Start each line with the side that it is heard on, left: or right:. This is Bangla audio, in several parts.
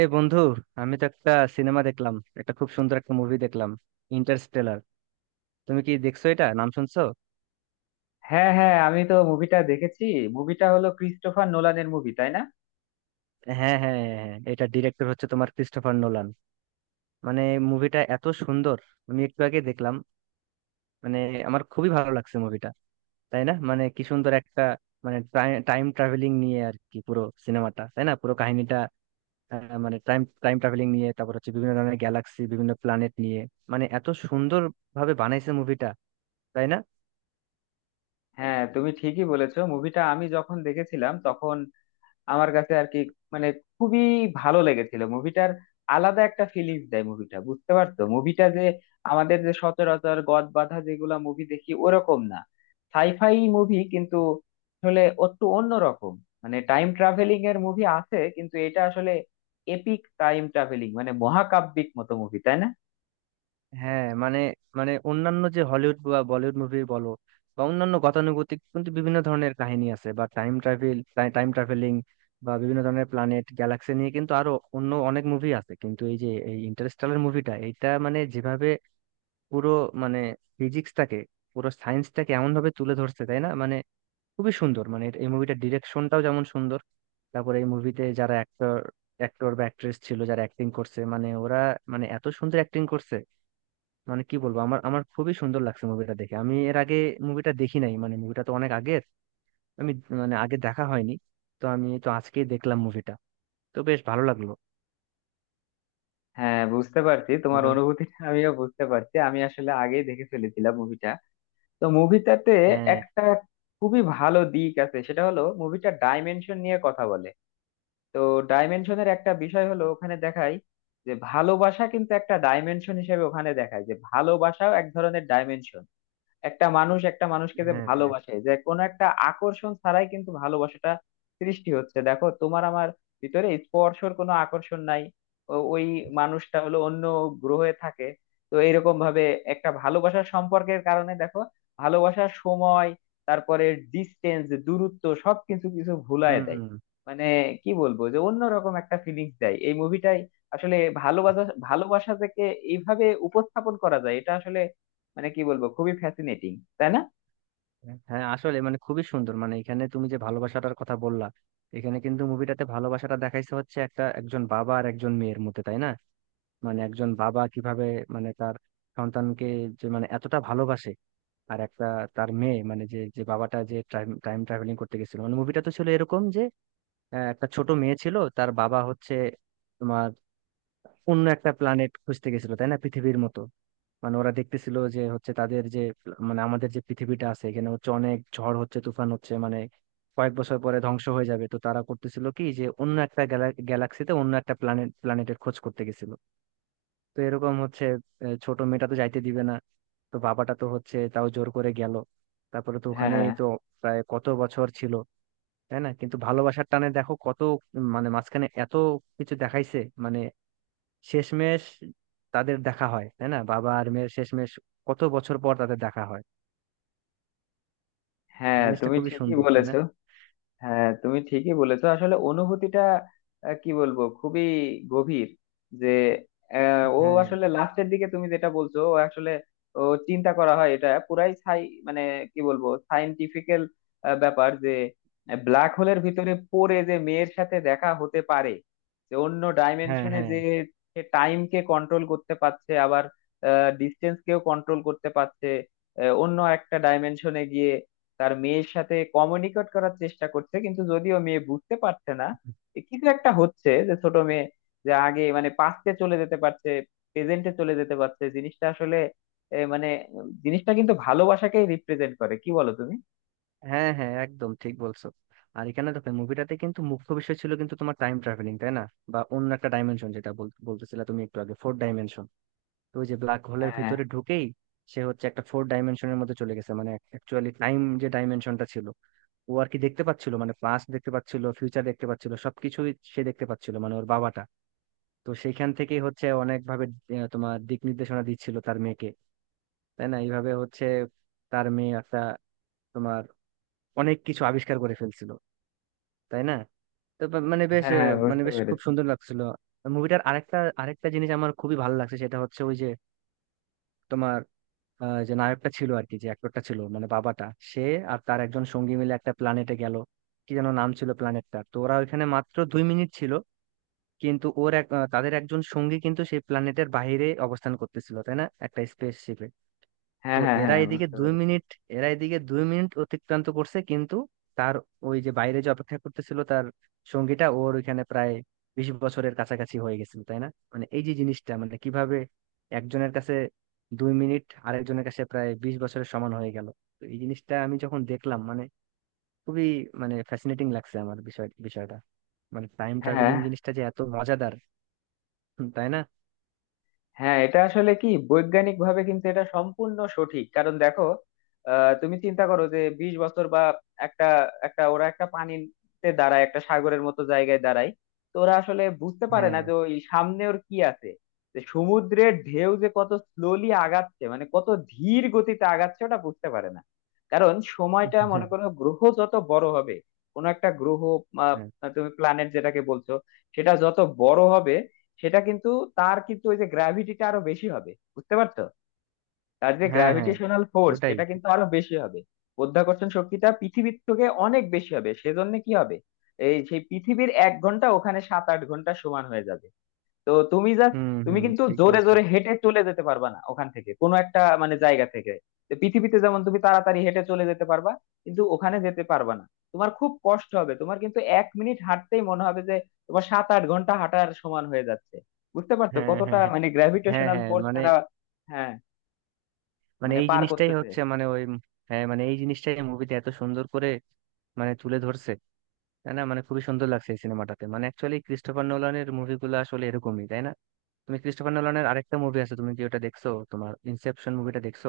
right: এই বন্ধু, আমি তো একটা সিনেমা দেখলাম। একটা খুব সুন্দর একটা মুভি দেখলাম, ইন্টারস্টেলার। তুমি কি দেখছো? এটা নাম শুনছো?
left: হ্যাঁ হ্যাঁ, আমি তো মুভিটা দেখেছি। মুভিটা হলো ক্রিস্টোফার নোলানের মুভি, তাই না?
right: হ্যাঁ, হ্যাঁ, হ্যাঁ, হ্যাঁ, এটা ডিরেক্টর হচ্ছে তোমার ক্রিস্টোফার নোলান। মানে মুভিটা এত সুন্দর, আমি একটু আগে দেখলাম। মানে আমার খুবই ভালো লাগছে মুভিটা, তাই না? মানে কি সুন্দর একটা, মানে টাইম ট্রাভেলিং নিয়ে আর কি পুরো সিনেমাটা, তাই না, পুরো কাহিনীটা। মানে টাইম টাইম ট্রাভেলিং নিয়ে, তারপর হচ্ছে বিভিন্ন ধরনের গ্যালাক্সি, বিভিন্ন প্ল্যানেট নিয়ে। মানে এত সুন্দর ভাবে বানাইছে মুভিটা, তাই না?
left: হ্যাঁ, তুমি ঠিকই বলেছো। মুভিটা আমি যখন দেখেছিলাম তখন আমার কাছে আর কি, মানে খুবই ভালো লেগেছিল মুভিটার। আলাদা একটা ফিলিংস দেয় মুভিটা, বুঝতে পারছো? মুভিটা যে আমাদের যে সচরাচর গদ বাঁধা যেগুলা মুভি দেখি ওরকম না। সাইফাই মুভি কিন্তু আসলে একটু অন্যরকম। মানে টাইম ট্রাভেলিং এর মুভি আছে, কিন্তু এটা আসলে এপিক টাইম ট্রাভেলিং, মানে মহাকাব্যিক মতো মুভি, তাই না?
right: হ্যাঁ, মানে মানে অন্যান্য যে হলিউড বা বলিউড মুভি বলো, বা অন্যান্য গতানুগতিক, কিন্তু বিভিন্ন ধরনের কাহিনী আছে বা টাইম ট্রাভেল, টাইম ট্রাভেলিং, বা বিভিন্ন ধরনের প্ল্যানেট গ্যালাক্সি নিয়ে কিন্তু আরো অন্য অনেক মুভি আছে, কিন্তু এই যে এই ইন্টারস্টেলার মুভিটা, এটা মানে যেভাবে পুরো, মানে ফিজিক্সটাকে, পুরো সায়েন্সটাকে এমন ভাবে তুলে ধরছে, তাই না? মানে খুবই সুন্দর। মানে এটা- এই মুভিটার ডিরেকশনটাও যেমন সুন্দর, তারপরে এই মুভিতে যারা অ্যাক্টর, বা অ্যাক্ট্রেস ছিল, যারা অ্যাক্টিং করছে, মানে ওরা মানে এত সুন্দর অ্যাক্টিং করছে। মানে কি বলবো, আমার আমার খুবই সুন্দর লাগছে মুভিটা দেখে। আমি এর আগে মুভিটা দেখি নাই, মানে মুভিটা তো অনেক আগের, আমি মানে আগে দেখা হয়নি। তো আমি তো আজকেই দেখলাম মুভিটা, তো বেশ ভালো লাগলো।
left: হ্যাঁ, বুঝতে পারছি তোমার
right: এটা-
left: অনুভূতিটা। আমিও বুঝতে পারছি। আমি আসলে আগেই দেখে ফেলেছিলাম মুভিটা। তো মুভিটাতে
right: হ্যাঁ,
left: একটা খুবই ভালো দিক আছে, সেটা হলো মুভিটা ডাইমেনশন নিয়ে কথা বলে। তো ডাইমেনশনের একটা বিষয় হলো, ওখানে দেখায় যে ভালোবাসা কিন্তু একটা ডাইমেনশন হিসেবে। ওখানে দেখায় যে ভালোবাসাও এক ধরনের ডাইমেনশন। একটা মানুষ একটা মানুষকে যে
right: হ্যাঁ।
left: ভালোবাসে, যে কোনো একটা আকর্ষণ ছাড়াই কিন্তু ভালোবাসাটা সৃষ্টি হচ্ছে। দেখো, তোমার আমার ভিতরে স্পর্শর কোনো আকর্ষণ নাই। ওই মানুষটা হলো অন্য গ্রহে থাকে। তো এরকম ভাবে একটা ভালোবাসার সম্পর্কের কারণে দেখো, ভালোবাসার সময়, তারপরে ডিস্টেন্স দূরত্ব সবকিছু কিছু ভুলায় দেয়।
right: হুম।
left: মানে কি বলবো, যে অন্যরকম একটা ফিলিংস দেয় এই মুভিটাই আসলে। ভালোবাসা ভালোবাসা থেকে এইভাবে উপস্থাপন করা যায় এটা আসলে, মানে কি বলবো, খুবই ফ্যাসিনেটিং, তাই না?
right: হ্যাঁ, আসলে মানে খুবই সুন্দর। মানে এখানে তুমি যে ভালোবাসাটার কথা বললা, এখানে কিন্তু মুভিটাতে ভালোবাসাটা দেখাইছে হচ্ছে একটা, একজন বাবা আর একজন মেয়ের মধ্যে, তাই না? মানে একজন বাবা কিভাবে মানে তার সন্তানকে যে মানে এতটা ভালোবাসে। আর একটা তার মেয়ে মানে, যে যে বাবাটা যে টাইম টাইম ট্রাভেলিং করতে গেছিল, মানে মুভিটা তো ছিল এরকম যে একটা ছোট মেয়ে ছিল, তার বাবা হচ্ছে তোমার অন্য একটা প্ল্যানেট খুঁজতে গেছিল, তাই না, পৃথিবীর মতো। মানে ওরা দেখতেছিল যে হচ্ছে তাদের যে মানে আমাদের যে পৃথিবীটা আছে, এখানে হচ্ছে অনেক ঝড় হচ্ছে, তুফান হচ্ছে, মানে কয়েক বছর পরে ধ্বংস হয়ে যাবে। তো তারা করতেছিল কি, যে অন্য একটা গ্যালাক্সিতে অন্য একটা প্ল্যানেটের খোঁজ করতে গেছিল। তো এরকম হচ্ছে ছোট মেয়েটা তো যাইতে দিবে না, তো বাবাটা তো হচ্ছে তাও জোর করে গেল। তারপরে তো ওখানেই
left: হ্যাঁ
right: তো প্রায় কত বছর ছিল, তাই না? কিন্তু ভালোবাসার টানে দেখো কত, মানে মাঝখানে এত কিছু দেখাইছে, মানে শেষমেশ তাদের দেখা হয়, তাই না, বাবা আর মেয়ের শেষমেশ কত বছর পর তাদের দেখা হয়। ওই
left: হ্যাঁ,
right: জিনিসটা
left: তুমি
right: খুবই
left: ঠিকই
right: সুন্দর, তাই না?
left: বলেছো। হ্যাঁ, তুমি ঠিকই বলেছো। আসলে অনুভূতিটা কি বলবো, খুবই গভীর। যে ও
right: হ্যাঁ,
left: আসলে লাস্টের দিকে তুমি যেটা বলছো, ও আসলে, ও চিন্তা করা হয় এটা পুরাই সাই, মানে কি বলবো, সায়েন্টিফিক্যাল ব্যাপার। যে ব্ল্যাক হোলের ভিতরে পড়ে যে মেয়ের সাথে দেখা হতে পারে, যে অন্য
right: হ্যাঁ,
left: ডাইমেনশনে,
right: হ্যাঁ,
left: যে টাইমকে কন্ট্রোল করতে পারছে, আবার ডিস্টেন্স কেও কন্ট্রোল করতে পারছে। অন্য একটা ডাইমেনশনে গিয়ে তার মেয়ের সাথে কমিউনিকেট করার চেষ্টা করছে, কিন্তু যদিও মেয়ে বুঝতে পারছে না। এ কিছু একটা হচ্ছে যে ছোট মেয়ে যে আগে মানে পাস্টে চলে যেতে পারছে, প্রেজেন্টে চলে যেতে পারছে। জিনিসটা আসলে মানে জিনিসটা কিন্তু ভালোবাসাকেই রিপ্রেজেন্ট করে, কি বলো তুমি?
right: হ্যাঁ, হ্যাঁ, একদম ঠিক বলছো। আর এখানে দেখো, মুভিটাতে কিন্তু মুখ্য বিষয় ছিল কিন্তু তোমার টাইম ট্রাভেলিং, তাই না? বা অন্য একটা ডাইমেনশন, যেটা বলতেছিলে তুমি একটু আগে, ফোর ডাইমেনশন। তো ওই যে ব্ল্যাক হোলের
left: হ্যাঁ
right: ভিতরে ঢুকেই সে হচ্ছে একটা ফোর ডাইমেনশনের মধ্যে চলে গেছে, মানে অ্যাকচুয়ালি টাইম যে ডাইমেনশনটা ছিল, ও আর কি দেখতে পাচ্ছিল, মানে পাস্ট দেখতে পাচ্ছিল, ফিউচার দেখতে পাচ্ছিল, সবকিছুই সে দেখতে পাচ্ছিল, মানে ওর বাবাটা। তো সেইখান থেকেই হচ্ছে অনেক ভাবে তোমার দিক নির্দেশনা দিচ্ছিল তার মেয়েকে, তাই না? এইভাবে হচ্ছে তার মেয়ে একটা তোমার অনেক কিছু আবিষ্কার করে ফেলছিল, তাই না? তো মানে বেশ
left: হ্যাঁ হ্যাঁ,
right: মানে
left: বুঝতে
right: বেশ খুব
left: পেরেছি।
right: সুন্দর লাগছিল মুভিটার। আরেকটা, আরেকটা জিনিস আমার খুবই ভালো লাগছে, সেটা হচ্ছে ওই যে তোমার যে নায়কটা ছিল আর কি, যে অ্যাক্টরটা ছিল মানে বাবাটা, সে আর তার একজন সঙ্গী মিলে একটা প্ল্যানেটে গেল। কি যেন নাম ছিল প্ল্যানেটটা। তো ওরা ওইখানে মাত্র 2 মিনিট ছিল, কিন্তু ওর এক তাদের একজন সঙ্গী কিন্তু সেই প্ল্যানেটের বাইরে অবস্থান করতেছিল, তাই না, একটা স্পেস।
left: হ্যাঁ
right: তো
left: হ্যাঁ হ্যাঁ, বুঝতে পেরেছি।
right: এরা এদিকে দুই মিনিট অতিক্রান্ত করছে, কিন্তু তার ওই যে বাইরে যে অপেক্ষা করতেছিল, তার সঙ্গীটা ওর ওইখানে প্রায় 20 বছরের কাছাকাছি হয়ে গেছিল, তাই না? মানে এই যে জিনিসটা মানে কিভাবে একজনের কাছে 2 মিনিট আরেকজনের কাছে প্রায় 20 বছরের সমান হয়ে গেল। তো এই জিনিসটা আমি যখন দেখলাম, মানে খুবই মানে ফ্যাসিনেটিং লাগছে আমার বিষয়টা। মানে টাইম
left: হ্যাঁ
right: ট্রাভেলিং জিনিসটা যে এত মজাদার। হুম, তাই না?
left: হ্যাঁ, এটা আসলে কি, বৈজ্ঞানিক ভাবে কিন্তু এটা সম্পূর্ণ সঠিক। কারণ দেখো, তুমি চিন্তা করো যে 20 বছর বা, একটা একটা ওরা একটা পানিতে দাঁড়ায়, একটা সাগরের মতো জায়গায় দাঁড়ায়। তো ওরা আসলে বুঝতে পারে না
right: হ্যাঁ,
left: যে ওই সামনে ওর কি আছে, যে সমুদ্রের ঢেউ যে কত স্লোলি আগাচ্ছে, মানে কত ধীর গতিতে আগাচ্ছে, ওটা বুঝতে পারে না। কারণ সময়টা, মনে
right: হ্যাঁ,
left: করো, গ্রহ যত বড় হবে, কোনো একটা গ্রহ, আহ,
right: হ্যাঁ,
left: তুমি প্ল্যানেট যেটাকে বলছো, সেটা যত বড় হবে, সেটা কিন্তু, তার কিন্তু ওই যে গ্র্যাভিটিটা আরো বেশি হবে, বুঝতে পারছো? তার যে
right: হ্যাঁ, হ্যাঁ,
left: গ্র্যাভিটেশনাল ফোর্স
right: ওটাই।
left: সেটা কিন্তু আরো বেশি হবে। মাধ্যাকর্ষণ শক্তিটা পৃথিবীর থেকে অনেক বেশি হবে। সেজন্য কি হবে, এই সেই পৃথিবীর 1 ঘন্টা ওখানে 7-8 ঘন্টা সমান হয়ে যাবে। তো
right: হুম,
left: তুমি
right: হুম,
left: কিন্তু
right: ঠিক
left: জোরে
right: বলছো।
left: জোরে হেঁটে চলে যেতে পারবা না ওখান থেকে, কোনো একটা মানে জায়গা থেকে। তো পৃথিবীতে যেমন তুমি তাড়াতাড়ি হেঁটে চলে যেতে পারবা, কিন্তু ওখানে যেতে পারবা না। তোমার খুব কষ্ট হবে। তোমার কিন্তু 1 মিনিট হাঁটতেই মনে হবে যে তোমার 7-8 ঘন্টা হাঁটার সমান হয়ে যাচ্ছে। বুঝতে পারছো
right: হ্যাঁ,
left: কতটা
right: হ্যাঁ, হ্যাঁ,
left: মানে
right: হ্যাঁ,
left: গ্র্যাভিটেশনাল
right: হ্যাঁ
left: ফোর্স
right: মানে
left: তারা, হ্যাঁ,
right: মানে
left: মানে
right: এই
left: পার
right: জিনিসটাই
left: করতেছে।
right: হচ্ছে মানে ওই, হ্যাঁ মানে এই জিনিসটাই মুভিতে এত সুন্দর করে মানে তুলে ধরছে, তাই না? মানে খুবই সুন্দর লাগছে এই সিনেমাটাতে। মানে অ্যাকচুয়ালি ক্রিস্টোফার নোলানের মুভিগুলো আসলে এরকমই, তাই না? তুমি ক্রিস্টোফার নোলানের আরেকটা মুভি আছে, তুমি কি ওটা দেখছো, তোমার ইনসেপশন মুভিটা দেখছো?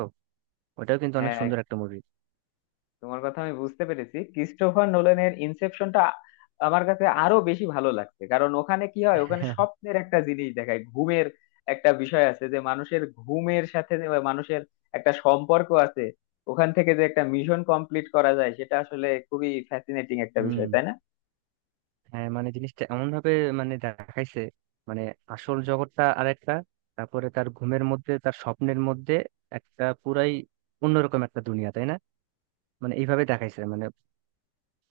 right: ওটাও কিন্তু অনেক
left: হ্যাঁ,
right: সুন্দর একটা মুভি।
left: তোমার কথা আমি বুঝতে পেরেছি। ক্রিস্টোফার নোলানের ইনসেপশনটা আমার কাছে আরো বেশি ভালো লাগছে, কারণ ওখানে কি হয়, ওখানে স্বপ্নের একটা জিনিস দেখায়, ঘুমের একটা বিষয় আছে, যে মানুষের ঘুমের সাথে যে মানুষের একটা সম্পর্ক আছে। ওখান থেকে যে একটা মিশন কমপ্লিট করা যায়, সেটা আসলে খুবই ফ্যাসিনেটিং একটা
right: হুম।
left: বিষয়, তাই না?
right: হ্যাঁ, মানে জিনিসটা এমন ভাবে মানে দেখাইছে, মানে আসল জগৎটা আরেকটা, তারপরে তার ঘুমের মধ্যে, তার স্বপ্নের মধ্যে একটা পুরাই অন্যরকম একটা দুনিয়া, তাই না? মানে এইভাবে দেখাইছে মানে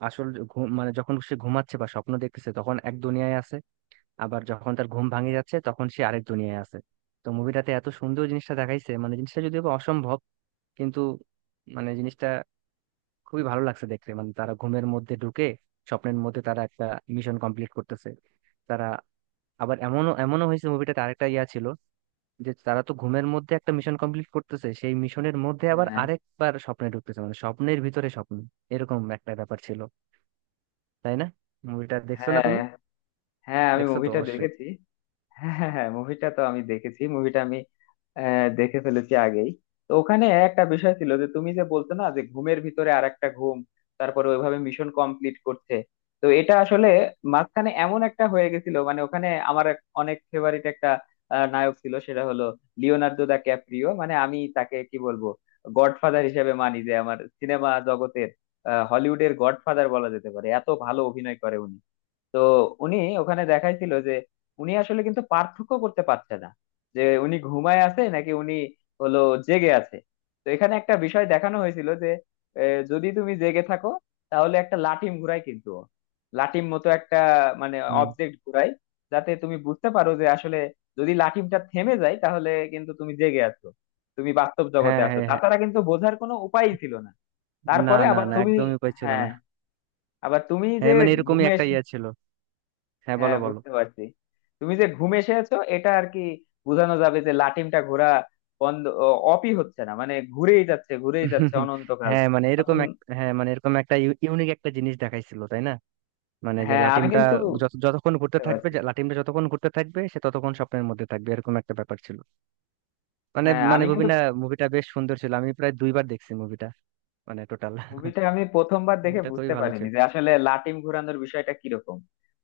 right: আসল যে ঘুম, মানে যখন সে ঘুমাচ্ছে বা স্বপ্ন দেখতেছে তখন এক দুনিয়ায় আছে, আবার যখন তার ঘুম ভাঙে যাচ্ছে তখন সে আরেক দুনিয়ায় আছে। তো মুভিটাতে এত সুন্দর জিনিসটা দেখাইছে, মানে জিনিসটা যদিও বা অসম্ভব, কিন্তু মানে জিনিসটা খুবই ভালো লাগছে দেখতে। মানে তারা ঘুমের মধ্যে ঢুকে স্বপ্নের মধ্যে তারা একটা মিশন কমপ্লিট করতেছে। তারা আবার এমনও এমনও হয়েছে মুভিটাতে, আরেকটা ইয়া ছিল যে তারা তো ঘুমের মধ্যে একটা মিশন কমপ্লিট করতেছে, সেই মিশনের মধ্যে আবার
left: হ্যাঁ
right: আরেকবার স্বপ্নে ঢুকতেছে, মানে স্বপ্নের ভিতরে স্বপ্ন, এরকম একটা ব্যাপার ছিল, তাই না? মুভিটা দেখছো না
left: হ্যাঁ
right: তুমি?
left: হ্যাঁ, আমি
right: দেখছো তো
left: মুভিটা
right: অবশ্যই।
left: দেখেছি। হ্যাঁ হ্যাঁ হ্যাঁ, মুভিটা তো আমি দেখেছি। মুভিটা আমি দেখে ফেলেছি আগেই। তো ওখানে একটা বিষয় ছিল যে তুমি যে বলছো না, যে ঘুমের ভিতরে আর একটা ঘুম, তারপরে ওইভাবে মিশন কমপ্লিট করছে। তো এটা আসলে মাঝখানে এমন একটা হয়ে গেছিল, মানে ওখানে আমার অনেক ফেভারিট একটা নায়ক ছিল, সেটা হলো লিওনার্দো দা ক্যাপ্রিও। মানে আমি তাকে কি বলবো, গডফাদার হিসেবে মানি যে, আমার সিনেমা জগতের হলিউডের গডফাদার বলা যেতে পারে। এত ভালো অভিনয় করে উনি। তো উনি ওখানে দেখাইছিল যে উনি আসলে কিন্তু পার্থক্য করতে পারছে না, যে উনি ঘুমায় আছে নাকি উনি হলো জেগে আছে। তো এখানে একটা বিষয় দেখানো হয়েছিল যে যদি তুমি জেগে থাকো, তাহলে একটা লাটিম ঘুরায়, কিন্তু ও। লাটিম মতো একটা মানে
right: হুম।
left: অবজেক্ট ঘুরায়, যাতে তুমি বুঝতে পারো যে আসলে, যদি লাটিমটা থেমে যায়, তাহলে কিন্তু তুমি জেগে আছো, তুমি বাস্তব জগতে
right: হ্যাঁ,
left: আছো।
right: হ্যাঁ, হ্যাঁ,
left: তাছাড়া কিন্তু বোঝার কোনো উপায়ই ছিল না।
right: না,
left: তারপরে
right: না,
left: আবার
right: না,
left: তুমি,
right: একদমই উপায় ছিল
left: হ্যাঁ,
right: না।
left: আবার তুমি যে
right: হ্যাঁ, মানে এরকমই
left: ঘুমে,
right: একটা ইয়ে ছিল। হ্যাঁ, বলো,
left: হ্যাঁ,
right: বলো।
left: বুঝতে পারছি, তুমি যে ঘুম এসেছো এটা আর কি বোঝানো যাবে, যে লাটিমটা ঘোরা বন্ধ অপই হচ্ছে না, মানে ঘুরেই যাচ্ছে ঘুরেই যাচ্ছে অনন্তকাল।
right: হ্যাঁ, মানে এরকম
left: এখন
right: এক, হ্যাঁ, মানে এরকম একটা ইউনিক একটা জিনিস দেখাইছিল, তাই না? মানে যে
left: হ্যাঁ, আমি
right: লাটিমটা
left: কিন্তু
right: যতক্ষণ ঘুরতে
left: বুঝতে
right: থাকবে,
left: পারছি।
right: যে লাটিমটা যতক্ষণ ঘুরতে থাকবে, সে ততক্ষণ স্বপ্নের মধ্যে থাকবে, এরকম একটা ব্যাপার ছিল। মানে
left: হ্যাঁ,
right: মানে
left: আমি কিন্তু,
right: মুভিটা, মুভিটা বেশ সুন্দর ছিল, আমি প্রায় দুইবার দেখছি মুভিটা, মানে টোটাল।
left: মুভিটা আমি প্রথমবার দেখে
right: মুভিটা খুবই
left: বুঝতে
right: ভালো
left: পারিনি
right: ছিল।
left: যে আসলে লাটিম ঘোরানোর বিষয়টা কিরকম।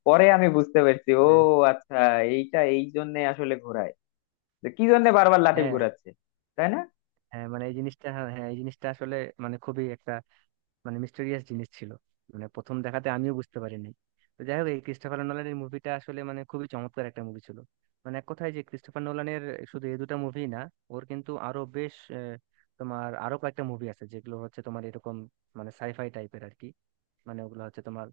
left: পরে আমি বুঝতে পেরেছি, ও
right: হ্যাঁ,
left: আচ্ছা, এইটা এই জন্য আসলে ঘোরায়, যে কি জন্য বারবার লাটিম
right: হ্যাঁ,
left: ঘোরাচ্ছে, তাই না?
right: হ্যাঁ মানে এই জিনিসটা, হ্যাঁ, হ্যাঁ, এই জিনিসটা আসলে মানে খুবই একটা মানে মিস্টেরিয়াস জিনিস ছিল, মানে প্রথম দেখাতে আমিও বুঝতে পারিনি। তো যাই হোক, এই ক্রিস্টোফার নোলানের মুভিটা আসলে মানে খুবই চমৎকার একটা মুভি ছিল। মানে এক কথায়, যে ক্রিস্টোফার নোলানের শুধু এই দুটো মুভি না, ওর কিন্তু আরো বেশ তোমার আরো কয়েকটা মুভি আছে যেগুলো হচ্ছে তোমার এরকম মানে সাইফাই টাইপের আর কি, মানে ওগুলো হচ্ছে তোমার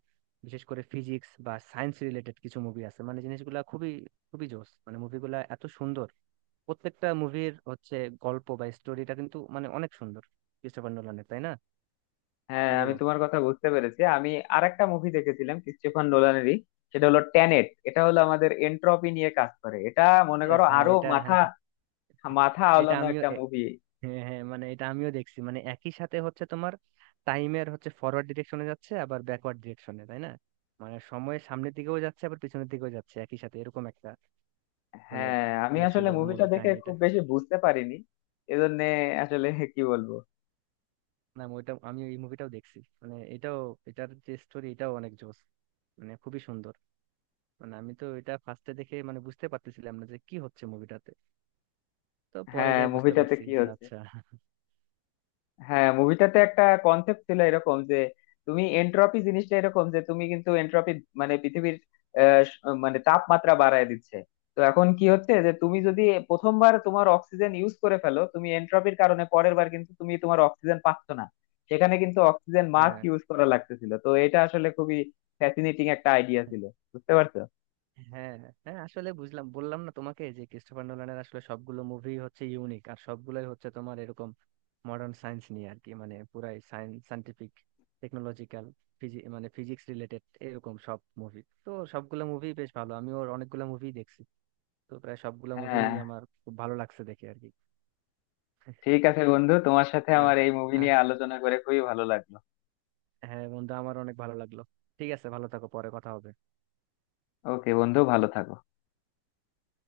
right: বিশেষ করে ফিজিক্স বা সায়েন্স রিলেটেড কিছু মুভি আছে, মানে জিনিসগুলা খুবই খুবই জোস। মানে মুভিগুলা এত সুন্দর, প্রত্যেকটা মুভির হচ্ছে গল্প বা স্টোরিটা কিন্তু মানে অনেক সুন্দর ক্রিস্টোফার নোলানের, তাই না?
left: হ্যাঁ,
right: কি
left: আমি
right: বলো?
left: তোমার কথা বুঝতে পেরেছি। আমি আরেকটা মুভি দেখেছিলাম ক্রিস্টোফার নোলানেরই, সেটা হলো ট্যানেট। এটা হলো আমাদের এন্ট্রপি নিয়ে কাজ করে এটা। মনে করো
right: ইয়েস, হ্যাঁ,
left: আরো
right: এটা,
left: মাথা
right: হ্যাঁ, হ্যাঁ,
left: মাথা
right: এটা
left: আওলানো
right: আমিও
left: একটা মুভি।
right: হ্যাঁ, হ্যাঁ, মানে এটা আমিও দেখছি, মানে একই সাথে হচ্ছে তোমার টাইমের হচ্ছে ফরওয়ার্ড ডিরেকশনে যাচ্ছে, আবার ব্যাকওয়ার্ড ডিরেকশনে, তাই না? মানে সময়ের সামনের দিকেও যাচ্ছে, আবার পিছনের দিকেও যাচ্ছে একই সাথে, এরকম একটা মানে
left: হ্যাঁ, আমি
right: ইয়ে
left: আসলে
right: ছিল
left: মুভিটা
right: মুভির
left: দেখে
right: কাহিনীটা।
left: খুব বেশি বুঝতে পারিনি, এজন্য আসলে কি বলবো।
right: না, ওইটা আমি এই মুভিটাও দেখছি, মানে এটাও এটার যে স্টোরি এটাও অনেক জোস, মানে খুবই সুন্দর। মানে আমি তো এটা ফার্স্টে দেখে মানে বুঝতে পারতেছিলাম না যে কি হচ্ছে মুভিটাতে, তো পরে
left: হ্যাঁ,
right: যাই বুঝতে
left: মুভিটাতে
right: পারছি
left: কি
right: যে
left: হচ্ছে।
right: আচ্ছা।
left: হ্যাঁ, মুভিটাতে একটা কনসেপ্ট ছিল এরকম যে, তুমি এন্ট্রপি জিনিসটা এরকম যে, তুমি কিন্তু এন্ট্রপি মানে পৃথিবীর মানে তাপমাত্রা বাড়ায় দিচ্ছে। তো এখন কি হচ্ছে যে, তুমি যদি প্রথমবার তোমার অক্সিজেন ইউজ করে ফেলো, তুমি এন্ট্রপির কারণে পরের বার কিন্তু তুমি তোমার অক্সিজেন পাচ্ছ না। সেখানে কিন্তু অক্সিজেন মাস্ক
right: হ্যাঁ,
left: ইউজ করা লাগতেছিল। তো এটা আসলে খুবই ফ্যাসিনেটিং একটা আইডিয়া
right: হ্যাঁ।
left: ছিল, বুঝতে পারছো?
right: হ্যাঁ, হ্যাঁ, আসলে বুঝলাম, বললাম না তোমাকে যে ক্রিস্টোফার নোলানের আসলে সবগুলো মুভি হচ্ছে ইউনিক, আর সবগুলোই হচ্ছে তোমার এরকম মডার্ন সায়েন্স নিয়ে আর কি, মানে পুরাই সায়েন্স, সায়েন্টিফিক, টেকনোলজিক্যাল, মানে ফিজিক্স রিলেটেড এরকম সব মুভি। তো সবগুলো মুভি বেশ ভালো, আমি ওর অনেকগুলো মুভি দেখছি, তো প্রায় সবগুলো মুভি
left: হ্যাঁ,
right: আমার খুব ভালো লাগছে দেখে আর কি।
left: ঠিক আছে বন্ধু, তোমার সাথে
right: আহ,
left: আমার এই মুভি নিয়ে
right: আস-
left: আলোচনা করে খুবই ভালো লাগলো।
right: হ্যাঁ বন্ধু, আমার অনেক ভালো লাগলো। ঠিক আছে, ভালো থাকো, পরে কথা হবে।
left: ওকে বন্ধু, ভালো থাকো।